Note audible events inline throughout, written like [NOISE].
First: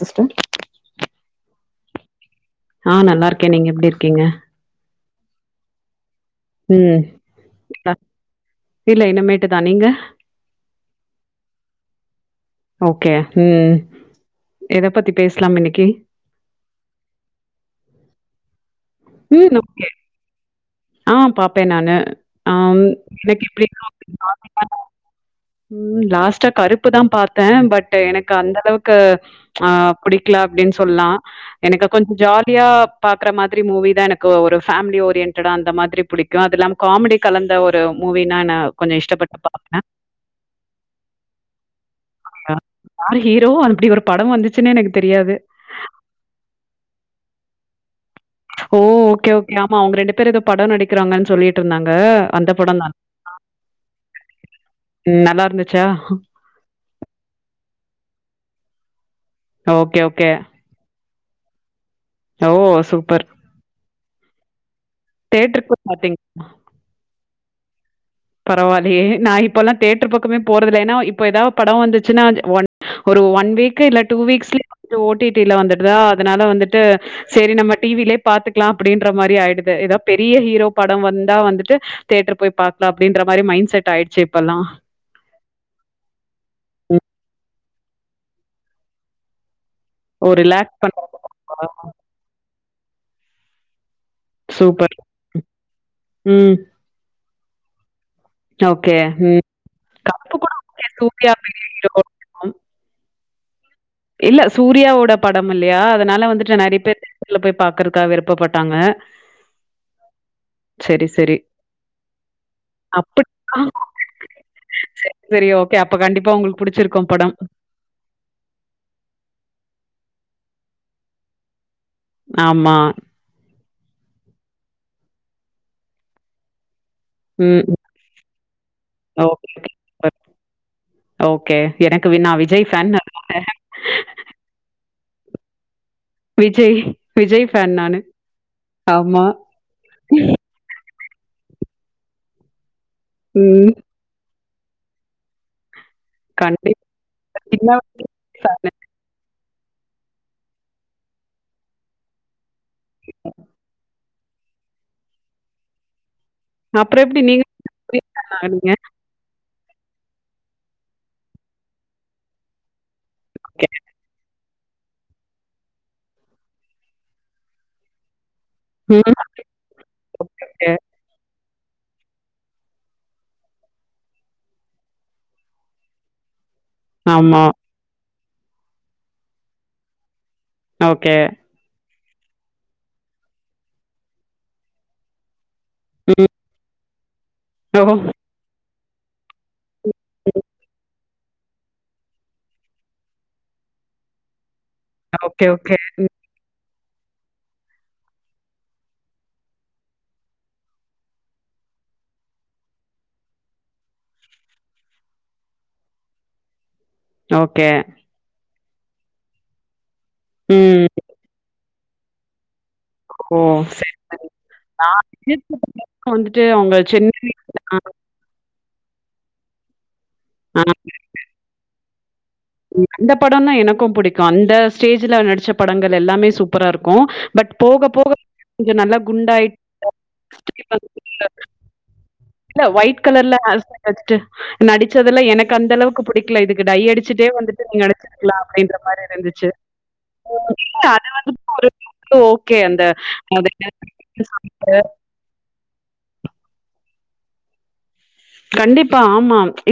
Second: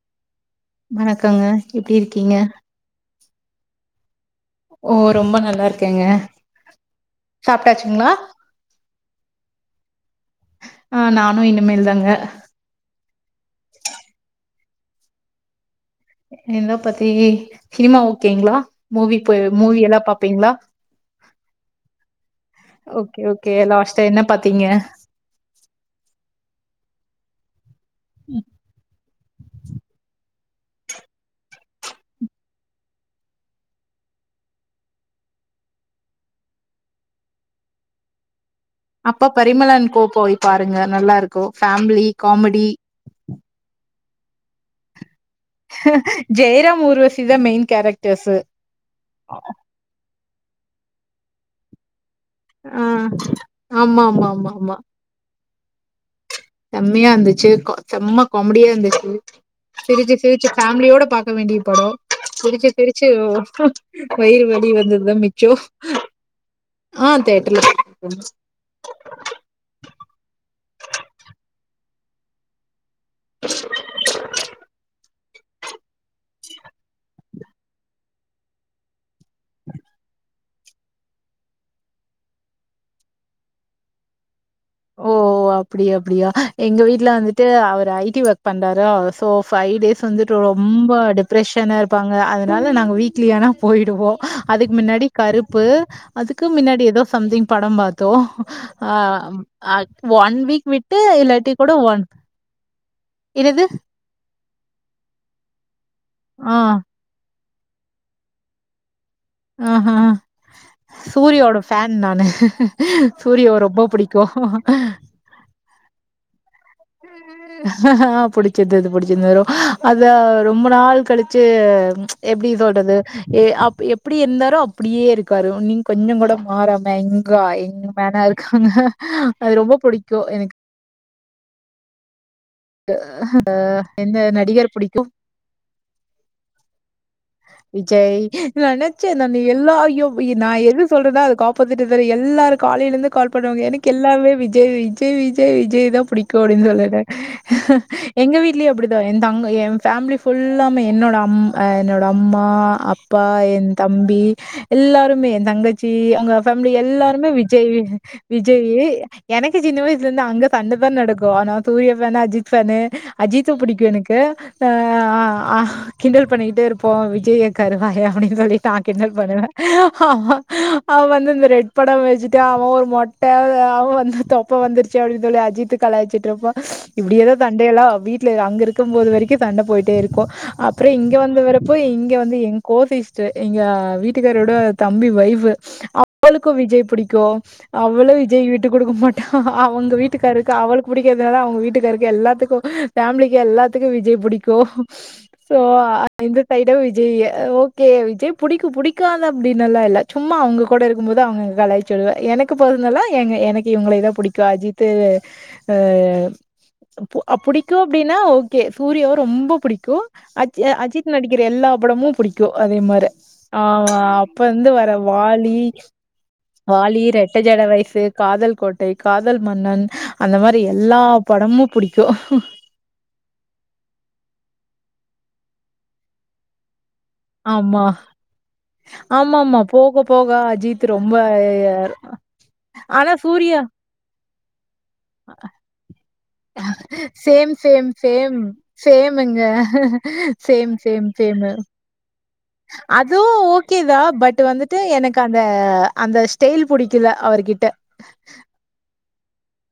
Sister வணக்கங்க எப்டி இருக்கீங்க ஆ நல்லா இருக்க நீங்க எப்டி இருக்கீங்க ஓ ரொம்ப நல்லா இருக்கேங்க ம் இல்ல சாப்ட்டாச்சுங்களா இல்ல இனமேட்டு தா நீங்க ஆ நானு இனிமேல் தாங்க ஓகே ம் எத பத்தி பேசுலாம் இன்னிக்கி எந்தோ பத்தி சினிமா ஓகேங்ளா மூவி போய் ம் மூவி ஓகே எல்லா பாப்பீங்ளா ஆ பாப்பே நானு ஆம் ஓகே எனக் ஓகே லாஸ்ட்டா என்ன பாத்தீங்க [INAUDIBLE] ம் லாஸ்டா கருப்பு தா பாத் பாத்த பட் இல்ல எனக்கு அந்த அளவுக்கு ஆ புடிக் க்ல அப்டின் சொல்லா எனக்கு கொஞ் ஜாலியா பாக்ற மாதிரி மூவி தா எனக்கு ஒரு பேமிலி ஓரியன் டடா அந்த மாதிரி புடிக்கும் அது இல்லாம காமெடி கலந்த ஒரு மூவினான அப்ப பரிமளா அண்ட் கோ போய் பாருங்க நல்லாருக்கும் ஃபேமிலி காமெடி யார் ஹீரோ அப்டி ஒரு படம் வந்துச்சுன்னே எனக்கு தெரியாது ஜெயராம் ஊர்வசிதா மெயின் கரெக் ஓ ஓகே ஓகே ஆமா அவுங்க ரெண்டு பேர் எதோ படொ நடிக்கிறாங்கன் சொல்லிட்ருந்தாங்க ஆ ஆமாமாமாமா ச்சா செம்மயா இந்துச்சு செம்ம காமெடியா இருந்துச்சு ஓகே, சிரிச்சு ஓகே. சிரிச்சு ஃபேமிலியோட பா க்க வேண்டிய படொ ஓ! சிரிச்சு சிரிச்சு சூப்பர். வயிறு வலி வந்த து தா மிச்சோ தியேட்டருக்கு போய் ஆ தெரி [INAUDIBLE] பரவால்லயே நா இப்பல்லா தேட்டர் பக்கமே போறதுல ஏனா இப்ப எதாவ படொ வந்துச்சுன்னா ஒன் ஒரு ஒன் வீக்கு இல்ல டூ வீக்ஸ்லயே வந்து ஓ டி டி ல வந்துடுதா அதுனால வந்துட்டு செரி நம்ம டி வி லே பாத்துக்லா அப்டின்ற மாரி ஆயிடுது எதா பெரிய ஹீரோ பட வந்தா வந்துட்டு தேட்டர் போய் பா க்லா அப்டின்ற மாரி மைண்ட் செட் ஆயிடுச்சு இ ஓ அப்டி அப்டியா எங்க ம். வீட்ல வந்துட்டு அவர் ஐ டி ஒர்க் பண்றாரா சோ ஃபை டேஸ் ஓ வந்துட்டு ரிலாக்ஸ் ரொம்ப பண்றதுக்காக. டிப்ரெஷனா இருப்பாங்க அதுனா ல நாங்க வீக்லியானா போயிடுவோ அதுக்கு சூப்பர். முன்னாடி கருப்பு அதுக்கு ம். முன்னாடி எதோ சம்திங் படம் பாத் தோ ஓகே. ஆ அம் ம். அ கருப்பு ஒன் கூட வீக் ஓகே. விட்டு சூர்யா இல்லாட்டி பெரிய கூட ஹீரோ. ஒன் ஆம். என்னது இல்ல சூர்யாவோட படம் இல்லயா அத னால ஆ வந்துட்டு நறைய பேர் ல போய் பாக்கறக்கா விருப்பப்பட்டாங்க ஆஹா சரி, சரி. சூரியாவோட ஃபேன் நானு அப்படி சூரியாவ ரொம்ப புடிக்கு கே அப்ப கண்டிப்பா உங்கள்க்கு புடிச்சது அது புடி [UNINTELLIGIBLE] அத ரொம்ப நாள் கழிச்சு எப்பிடி ஆமா. சொல்றது ஏ அப் எப்பிடி இருந்தாரோ அப்பிடியே இருக்காரு நீ கொஞ்சோ கூட மாறாம வே இங்கா ம். எங்க மேனா இரு அ ஓகே, அது ஓகே. ரொம்ப சூப்பர். புடிக்கு எனக் ஓகே. எனக்கு வின்னாவி எந்த நடிகர் புடிக்கு விஜய் விஜய் ஃபேன் நானு. விஜய் நெனச்சே ஆமா. நானு எல்லாயு நா எது சொல்றதா அதுக் ஆப்போஸிட்டா தெரி எல்லாருக் காலையிலந்து கால் பண்ணுவாங்க ம். எனக்கு எல்லாமே விஜ தே விஜய் விஜய் விஜய்தா புடிக்கு அடின்னு கண்டிப்பா. சொல்லற சின்ன வயசுல எங்க வீட்லியு ஃபேனு. அப்பிடிதா எந்தாங் ங்க ஏ ஃபேமிலி ஃபுல்லாமே என்னோட அம் ஆ என்னோட அம்மா அப்பா ஏ தம்பி எல்லாருமே ஏ தங்கச்சி அங்க ஃபேமிலி அப்புறம் எப்படி எல்லாருமே நீங்க விஜய் ஃபேன் ஆனீங்க? விஜயி எனக் கி சின்ன வயசுல இருந்து அங்க சாண்டதா நடக்கு ஆனா Suriya fan Ajith fan Ajith okay. புடிக்கு எனக்கு ச ஆ ஆ கிண்டல் பண்ணிக்கிட்டே இருப்போ விஜய் கருவாய அப்பிடின்னு சொல்லி தா ம். கிண்டல் பண்ணுவே ஆ ஓகே, ஓகே. அவ வந்து இந்த ரெட் பட வச்சுட்டு அவ ஒரு மொட்ட அவ வந்து தொப்ப வந்துருச்சி அப்பிடின்னு சொல்லி அஜித்து கயிச்சிட்டு இருப்போ ஆமா தா வீட்டுல அங்க இருக்கு போது வரைக்கு சண்டபோயிட்டே இருக் க்கு அப்புறோ ஓகே. இங்க வந்து வரப்போ இங் இங்க வந்து எங்க கோசிஸ்ட் எங்க வீட்டுகாரோட தம்பி வைஃப் ம். அவளுக்கு விஜய் புடிக் க்கோ ஓ! அவ்ளோ விஜய் வீட் விட்டு குடுக்க மாட்டா அவுங்க வீட்டுக்காருக்கு அவளுக்கு பிடி எதுனாலு அவுங்க வீட்டுக்காருக்கு எல்லா க்கும் பேமிலிக்கு எல்லாத்துக்கு விஜய் புடிக்கு கு ஓகே, சோ ஓகே. அ ம். த விஜய் ஓகே விஜய் புடிக்கு புடிக்காதுனு அப்டின்னு எல்லா இல்ல சும்மா அவுங்க கூட இருக்கு போது அவுங்க கலாய்சு விடுவே எனக்கு போதனல்லா எங்க எனக்கு இவங்கள பிடிக்கு அஜித்து அ அ ஓகே. புடிக்கு அப்டின்னா சூர்யாவ ரொம்ப பிடிக்கு அஜ் ம். அஜித் நடிக்குற எல்லா படமும் பிடிக்கு அதே மாரி ஓ! ஆ சரி, சரி. அப்ப வந்து வர நான் வாலி வந்துட்டு அவங்க வாலி சென்னை ரெட்ட ஜட ஆ, வயசு காதல் கோட்டை காதல் மன்னன் அந்த மாரி எல்லா படமு சோ இந்த படம்னா எனக்கு புடிக்கு அந்த ஸ்டேஜ்ல நடிச்ச படங்கள் எல்லாமே சூப்பரா இருக்கு ஆமா நல்லா ஆமா குண்டாயிட்டு ஆமா போக போக அஜித் ரொம்ப இல்ல ஒயிட் ஆனா கலர்ல சூர்யா [INAUDIBLE] நடிச்சதுல எனக்கு அந்த அளவுக்கு புடிக்கல இதுக்கு டைய அடிச்சுட்டே சேம் வந்துட்டு நீங்க சேம் நடிச்சிருக்கலா சேம் அப்டின்ற மாரி சேமுங்க இருந்துச்சு சேம் சேம் அது சேமு வந்து ஓகே அ அதுவு ஓகேதா பட் வந்துட்டு எனக்கு அந்த அந்த ஸ்டைல் புடிக்கல அவர்கிட்ட கண்டிப்பா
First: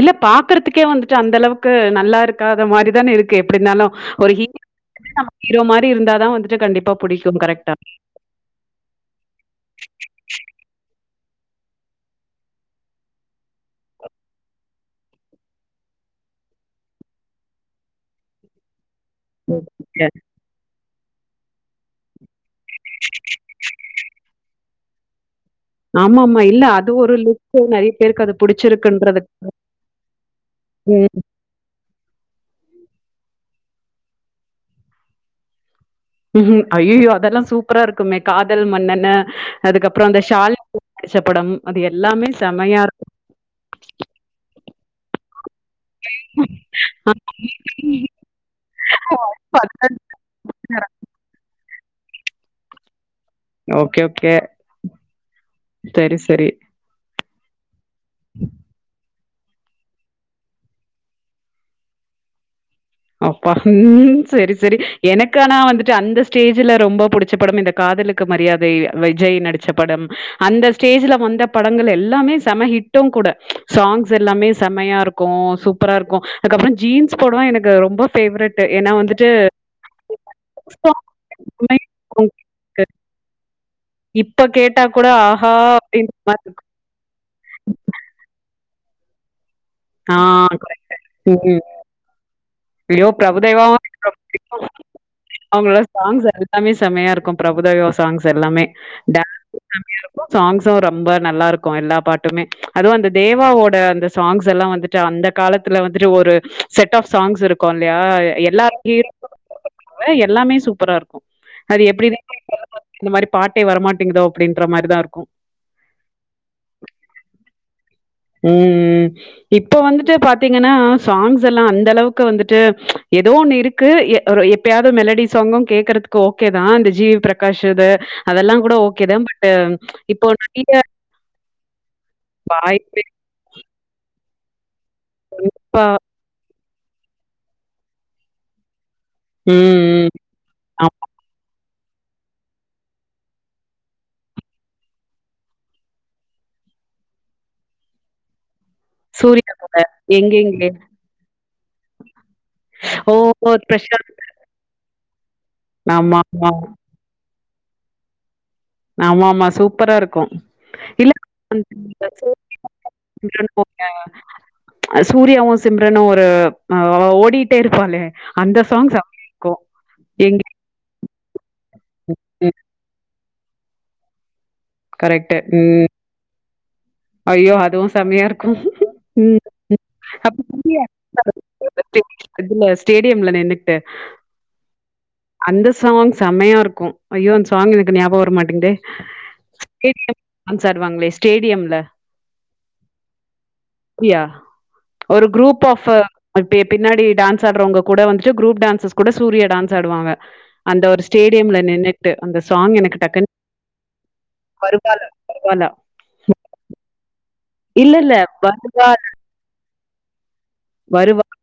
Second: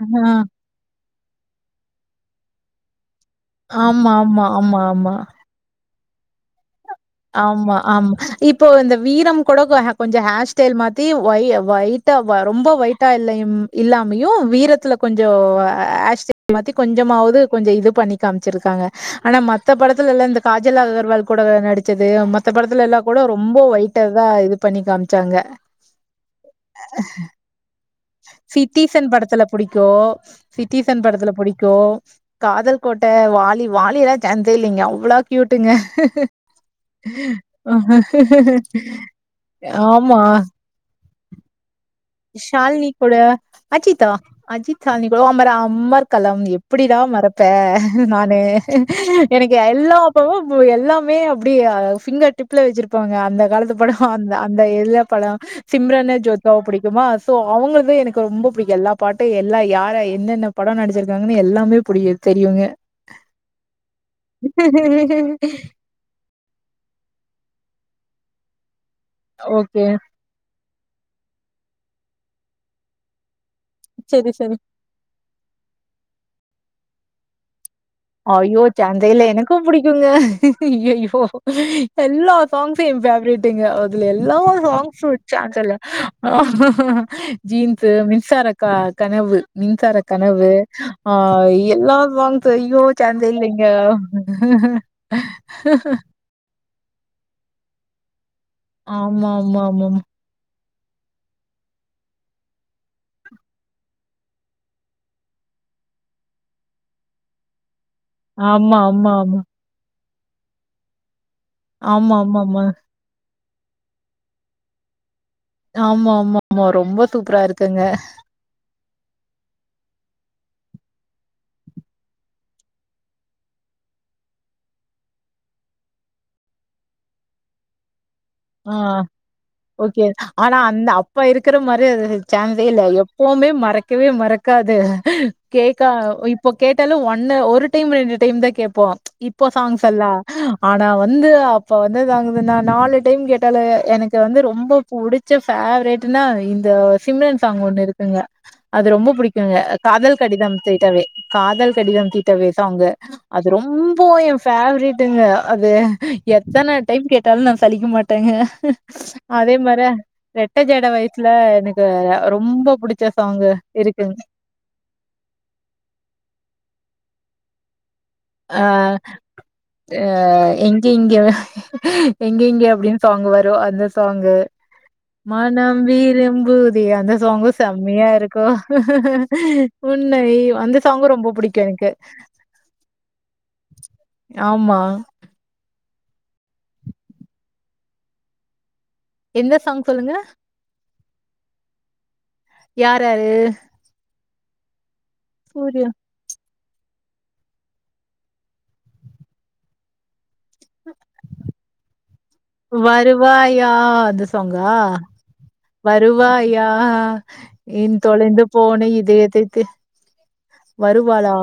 இல்ல ஆ பாக்குறதுக்கே வந்து அந்த அளவுக்கு நல்லா இருக்காத மாதிரி தானே இருக்கு எப்டி இருந்தாலு ஆமா, ஒரு ஆமா, ஹீரோ ஆமா, ஆமா, நம்ம ஹீரோ மாரி இருந்த தா வந்துட்டு கண்டிப்பா புடிக்கும். கரெக்ட்டா. ஆமா ஆமா இப்போ இந்த வீரம் கூட கொஞ்ச ஹேர்ஸ்டைல் மாத்தி ஒயிட்டா ரொம்ப ஒயிட்டா இல்ல இல்லாமையு வீரத்ல கொஞ்சோ ஆ ஹேர்ஸ்டைல் மாத்தி கொஞ்சமாவது கொஞ்சோ இது பண்ணி காமிச்சிருக்காங்க ஆனா மத்த படத்துல்லா இந்த காஜல் அகர்வால் கமல் கூட நடிச் நடிச்சது மத்த படத்ல எல்லா கூட ரொம்ப ஒயிட்ட தா இது பண்ணி காமிச்சாங்க ஆமா ஆமா இல்ல அது ஒரு லிப் சிட்டிசன் படத்ல புடிக்கு சிட்டிசன் ம். படத்ல புடிக்கு காதல் கோட்ட வாலி வாலியல்லா சான்சே இல்லங்க அவ்ளோ க்யூட்டுங்க ம் அய்அய்யோ அதெல்லா சூப்பரா இருக்குமே காதல் மன்னன்னு அதுக்கப்றோ ஆமா அந்த ஷால் செப்படம் ஷாலினி கூட அஜிதா அஜித் ஷாலினி கூட [UNINTELLIGIBLE] ம்மர்களம் எப்பிடிடா ஆமா. மறப்பே நானு எனக்கு எல்லா அப்பவு பு எல்லாமே அப்பிடி ஃபிங்கர் டிப்ல வச்சிருப்பாங்க இந்த காலத்து ஓகே படம் ஓகே அந்த அந்த எல்லா படம் சிம்ரனே சரி சரி ஜோத்தாவ புடிக் அ சோ அவங்களுக் து எனக்கு ரொம்ப புடிக்கு எல்லா பாட்டு எல்லா யார என்னென்ன படோ நடிச்சிருக்காங்கன்னு எல்லாமே புடிகு தெரியுங்க அப்பா ம் சேரி சேரி எனக்கானா வந்துட்டு அந்த ஸ்டேஜ்ல ரொம்ப புடிச்ச படம் இந்த காதலுக்கு மரியாதை விஜய் நடிச்ச ஓகே படம் அந்த ஸ்டேஜ்ல வந்த படங்கள் எல்லாமே செம ஹிட்டும் கூட சாங்ஸ் செரி எல்லாமே செரி செம்மையா இருக்கு சூப்பரா இருக்கு அதுக்கப்புறோ ஜீன்ஸ் படோ எனக் அய்யோ சான்ஸே இல்ல எனக்கு புடிக்குங்க ஐய்ஐய்யோ எல்லா சாங்ஸு ஏ பேவரேட்டுங்க ல்லாம் எல்லா இப்ப கேட்டா சாங்ஸ் கூட ஆஹா ச்சாஸ்ல்ல அப்படின்ற மாரி இருக்கு ஜீன்ஸ் மின்சார க கனவு மின்சார ஆ கனவு கரெக்ட் ஆ ம் எல்லா சாங்ஸ் த் ஐய்யோ ஐயோ சந்த இல்லிங்க அவங்களா சாங்ஸ் எ எல்லாமே செமா இருக்கு பிரபுதேவா சாங்ஸ் ஸ் எல்லாமே ஆமா, டான்ஸ்ம் ஆமா, செமயா ஆமாமா. இருக்கு சாங்ஸ் சோ ரொம்ப நல்லா இருக்கு எல்லா பாட்டுமே அதுவு அந்த தேவாவோட அந்த சாங்ஸ் எல்லா வந்துட்டு அந்த காலத்துல வந்துட்டு ஒரு செட் ஆஃப் சாங்ஸ் இருக்கு இல்லயா ஆமா, எல்லாதிலியு ஆமா, இருக்கு ஆமா. வ எல்லாமே சூப்பரா இருக்கு அது எப்டி ஆமா, ஆமாமா. [INAUDIBLE] இந்த மாரி பாட்டே வரமாட்டேங்குதோ அப்பிடின்ற மாரிதா இருக்கு ஆமா ஆமா ஆமா ரொம்ப சூப்பரா இருக்குங்க ம் ம் இப்ப வந்துட்டு பாத்தீங்கன்னா சாங்ஸ் எல்லா அந்த அளவுக்கு வந்துட்டு ஏதோ ஒண்ணு இருக்கு எ ஒரு எப்பயாது மெலடி சாங்கும் கேக்குறதுக்கு ஓகேதா இந்த ஜீ வி பிரகாஷுது ஆ ஓகே ஆனா நெறைய அந்த அப்ப இருக்கிற மாரி இது சான்சே இல்ல எ வாய்ப்பே ப்பவுமே மறக்கவே மறக்காது பா கேக்கா இப்போ கேட்டாலு ஒன்ன ஒரு டைம் ரெண்டு டைம்தா கேப்போ இப்போ ம், சாங்ஸ் ம். எல்லா ஆனா ஆமா. வந்து அ இப்ப வந்து இது ஆகுதுன்னா நாலு டைம் கேட்டாலே எனக்கு வந்து ரொம்ப புடிச்ச ஃபேவரேட்னா இந்த சிம்ரன் சாங் ஒண்ணு இருக்குங்க அது ரொம்ப சூர்யா பிடிக்குங்க அ கூட காதல் கடிதம் எங்கெங்கே, தீட்டவே காதல் கடிதம் தீட்டவே சாங்கு ஓ! அது ரொம்ப பிரசாந்த். என் ஃபேவரைட் ட்டங்க அது ஆமாமா. எத்தன டைம் கே ட்டாலு நா சலிக்க மாட்டேங்க ஆமா ஆமா அதே மார சூப்பரா இருக்கு ரெட்ட ஜட இல்ல [INAUDIBLE] வயசுல எனக்கு ரொம்ப புடிச்ச சாங்கு இருக்குங் அது சூர்யாவு சிம்ரனு ஒரு ஆ ஓ டிட்டே இருப்பாளே அந்த ஆ சாங்ஸ் செம்மையா இருக்கும். ஆ எங்க எங்கெங்கே ம். எங்கெங்கே அப்பிடின்னு சாங்கு வ ரு அந்த சாங்கு கரெக்ட்டு. மனம் ம். விரும்பு தே அந்த சாங்கு ஐயோ! அதுவும் செமையா செம்மையா இருக்கு இருக்கும். ம். உன்னை அப்ப அந்த சாங்கு ரொம்ப புடிக்கு எனக்கு டியம்ல நின்னுட்டு ஆ அந்த சாங் செமையா இருக்கு ஐயோ அந்த சாங் எனக்கு ஞாபகோ வரமாட்டேங்குதே எந்த சாங் சொல்லுங்க ஸ்டேடியம் டான்ஸ் ஆடுவாங்களே ஸ்டேடியம்ல யார் யாரு அப்டியா ஒரு குரூப் ஆஃப் சூர்யா அ ப்டியே பின்னாடி டான்ஸ் ஆடுறவங்க கூட வந்துட்டு குரூப் டான்ஸர்ஸ் கூட சூர்யா டான்ஸ் ஆடுவாங்க அந்த ஒரு ஸ்டேடியம்ல நின்னு வருவாயா அது சாங்கா வருவாளா, வருவாளா. வருவாயா எ இல்ல, இல்ல. தொழந்து போன வருவாள், இதயத்தை தி வருவா. வருவாளா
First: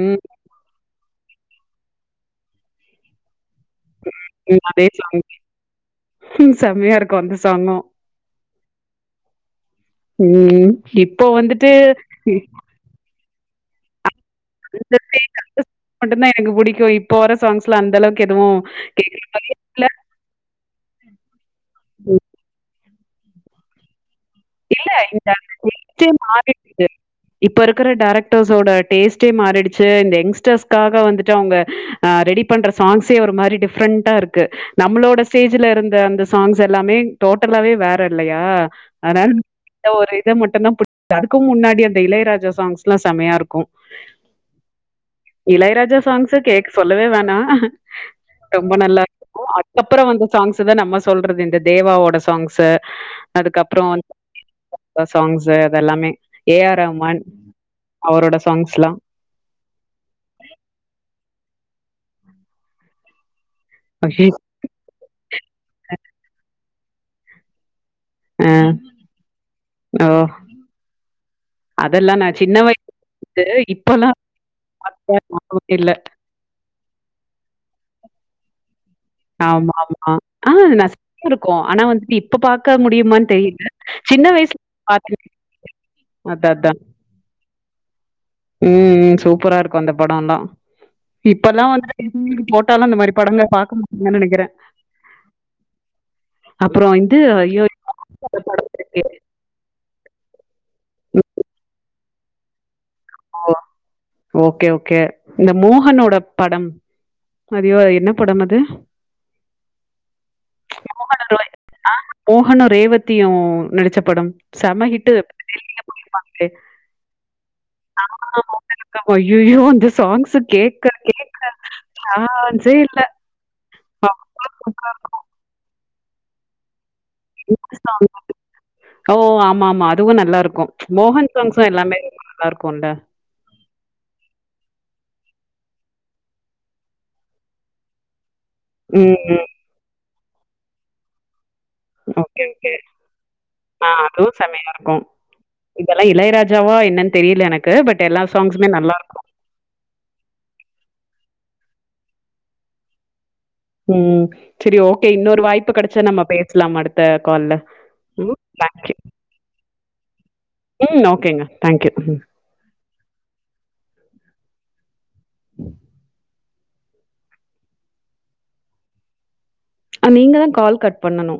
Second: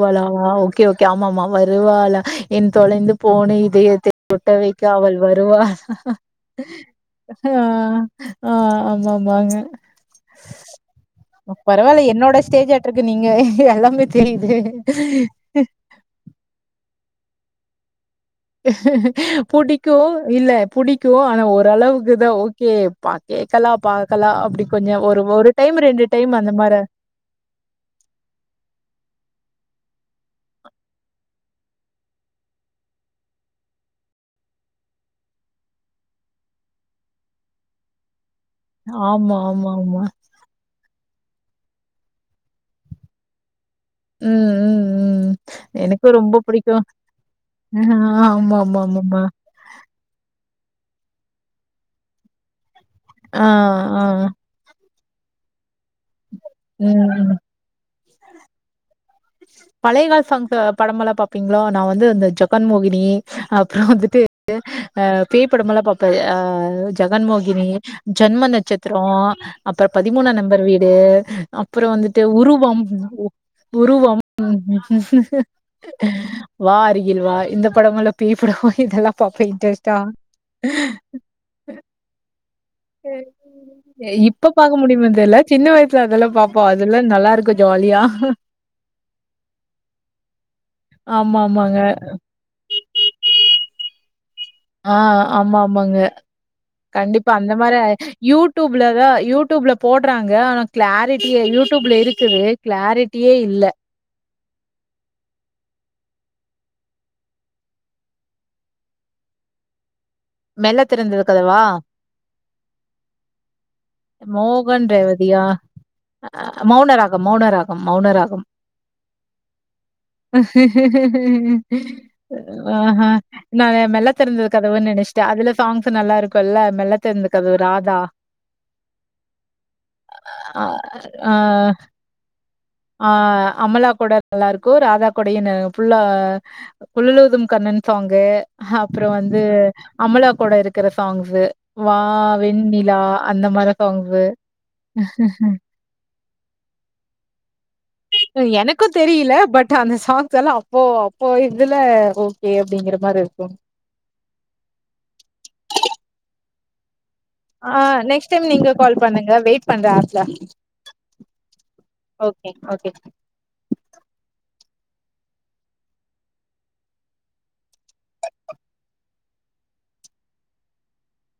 ம். ஆ ஓகே ஓகே கியாமாமா வருவால என் தொலைந்து போன இ இதெய்த்தை கொட்ட ம். வைக்க அதே அவள் சாங். வருவாலா செம்மையா இருக்கும் அந்த ஆ சாங்கும். ஆ ஆமா மாங்க ம் இப்போ வந்துட்டு பரவாயில்ல என்னோட ஸ்டேஜ் ஆ அட் நீங்க எல்லாமே [UNINTELLIGIBLE] மட்டுந்தா எனக்கு பிடிக்கு இப்போ வர சாங்ஸ்லா அந்தலவ்க் புடிக்கு இல்ல புடிக்கு ஆனா ம். ஓரளவுக்குதா ஓகே பா கேக்கலா பா இல்ல இந்த வெயிட்டே டைம் அந்த மாரி மாறிடுச்சு இப்ப இருக்கிற டைரக்டர்ஸோட டேஸ்ட்டே மாறிடுச்சு ச்சு இந்த எங்ஸ்டர்ஸ்காக வந்துட்டு அவங்க ஆ ரெடி பண்ற சாங்ஸே ஒரு மாதிரி டிஃப்ரெண்ட்டா இருக்கு நம்மளோட ஸ்டேஜ்ல இருந்த அந்த சாங்ஸ் எல்லாமே டோட்டலாவே வேற இல்லையா ஆனா ஆமா, ஆமா, இந்த ஆமா. ஒரு இத மட்டுந்தா புடி அதுக்கு முன்னாடி அந்த இளையராஜா சாங்ஸ் எல்லா செமையா இருக்கு ம், ம், ம். இளையராஜா எனக்கும் சாங்ஸ்ஸ ரொம்ப கேக் புடிக்கும். சொல்லவே வேணா ஆமா, ரொம்ப ஆமா, நல்லா ஆமாமா. இருக்கு அதுக்கப்புறோ வந்த சாங்ஸ் ததா நம்ம சொல்றது இந்த தேவாவோட சாங்ஸ்ஸ ஆ ஆ ந்த சாங்ஸ்ஸ அதெல்லாமே ஏ ஆர் ரஹ்மான் ம். அவரோட சாங்ஸ்லா பாப்பிங்களா நா வந்து அந்த ஜகன் மோகினி ஆ அப்றோ வந்துட்டு அ பேய் படம் எல்லா பாப்பே ஆ ஜகன்மோகினி ஜன்ம அ நட்சத்திரோ அப்றோ ஓ! பதிமூணாம் நம்பர் வீடு அப்பறோ அதெல்லாம் வந்துட்டு நான் சின்ன உருவம் வயசுல இப்பலாம் உருவம் பாத்தா ஞாபகமே இல்ல. வா அருகில் வா இந்த படமல்லா பேய் படோய் ஆமா ஆமா ஆ நா [INAUDIBLE] இருக்கு ஆனா வந்துட்டு இப்ப பா பாக்க முடியுமானு தெரியல சின்ன இப்ப வயசுல பாக்க முடியுமா தெர்ல சின்ன வயசுல அதெல்லா [INAUDIBLE] அத பாப்போ அதா அதெல்லா நல்லா இருக்கு ஜாலியா உ உ சூப்பரா இருக்கு அந்த படம்லா ஆமா இப்பலா ஆமாங்க வந்து டி வில போட்டாலு அந்த மாதிரி படங்கள்ல பாக்க முடி ன நெனக்கிறே ஆ ஆமா ஆமாங்க அப்புறம் இது கண்டிப்பா அந்த ஐயோ! மாரி அந்த படம் இருக்கே. யூடூப்லதா யூடூப்ல போட்றாங்க ஆனா க்ளாரிட்டியே யூடியூப்ல இருக்குது க்ளாரிட்டியே ஓ! இல்ல ஓகே ஓகே இந்த மோகனோட படம் அதியோ என்ன படம் அது [INAUDIBLE] மெல்ல திறந்தது கதவா மோகனு ரேவதியு நடுச்ச படம் மோகன் செம ஹிட்டு ரேவதியா டெல்லில போய் அ இருப்பாங்ளே மௌனராகம் மௌனராகம் மௌனராகம் [INAUDIBLE] அய்யயோ அந்த சாங்ஸ கேக்க கேக்க சான்ஸே இல்ல ஆஹ நா மெல்ல அவ்ளோ திறந்தது கதவுன் சூப்பரா இருக்கு நெனச்ட்டே அதுல சாங்ஸ் நல்லாருக்குல்ல மெல்ல தெறந்த கதவு ஹிந்தி ராதா சாங் அது. ஓ ஆமா ஆமா அதுவு நல்லாருக்கு அ மோகன் ஆ சாங்ஸு எல்லாமே [INAUDIBLE] நல்லாருக்குல்ல தா கொடயுன்னு ஃபுல்லா குழலூதும் கண்ணன் சாங்கு அப்றொ ம் வந்து ம் அமலா கூட இருக்குற சாங்ஸு வா ஓகே ஓகே வெண்ணிலா அந்த மார ஆ அதுவு செமையா இருக்கு இதெல்லா இளையராஜாவா என்னன் தெரியல எனக் எனக்கு தெரியில பட் அந்த சாங்ஸல்லா அப்போ அப்போ இ துல ஓகே அப்டிங்கற மாரி இருக்கு ம் செரி ஓகே இன்னொரு வாய்ப்பு கெடச்சா நம்ம பேசலாம் அடு ஆ நெக்ஸ்ட் டைம் நீங்க கால் பண்ணுங்க வெயிட் பண்ற ஆ ப்ல ம் ஓகேங்க தாங்க்யூ ம் ஓகே [UNINTELLIGIBLE] அ நீங்க தா கால் கட் பண்ணனு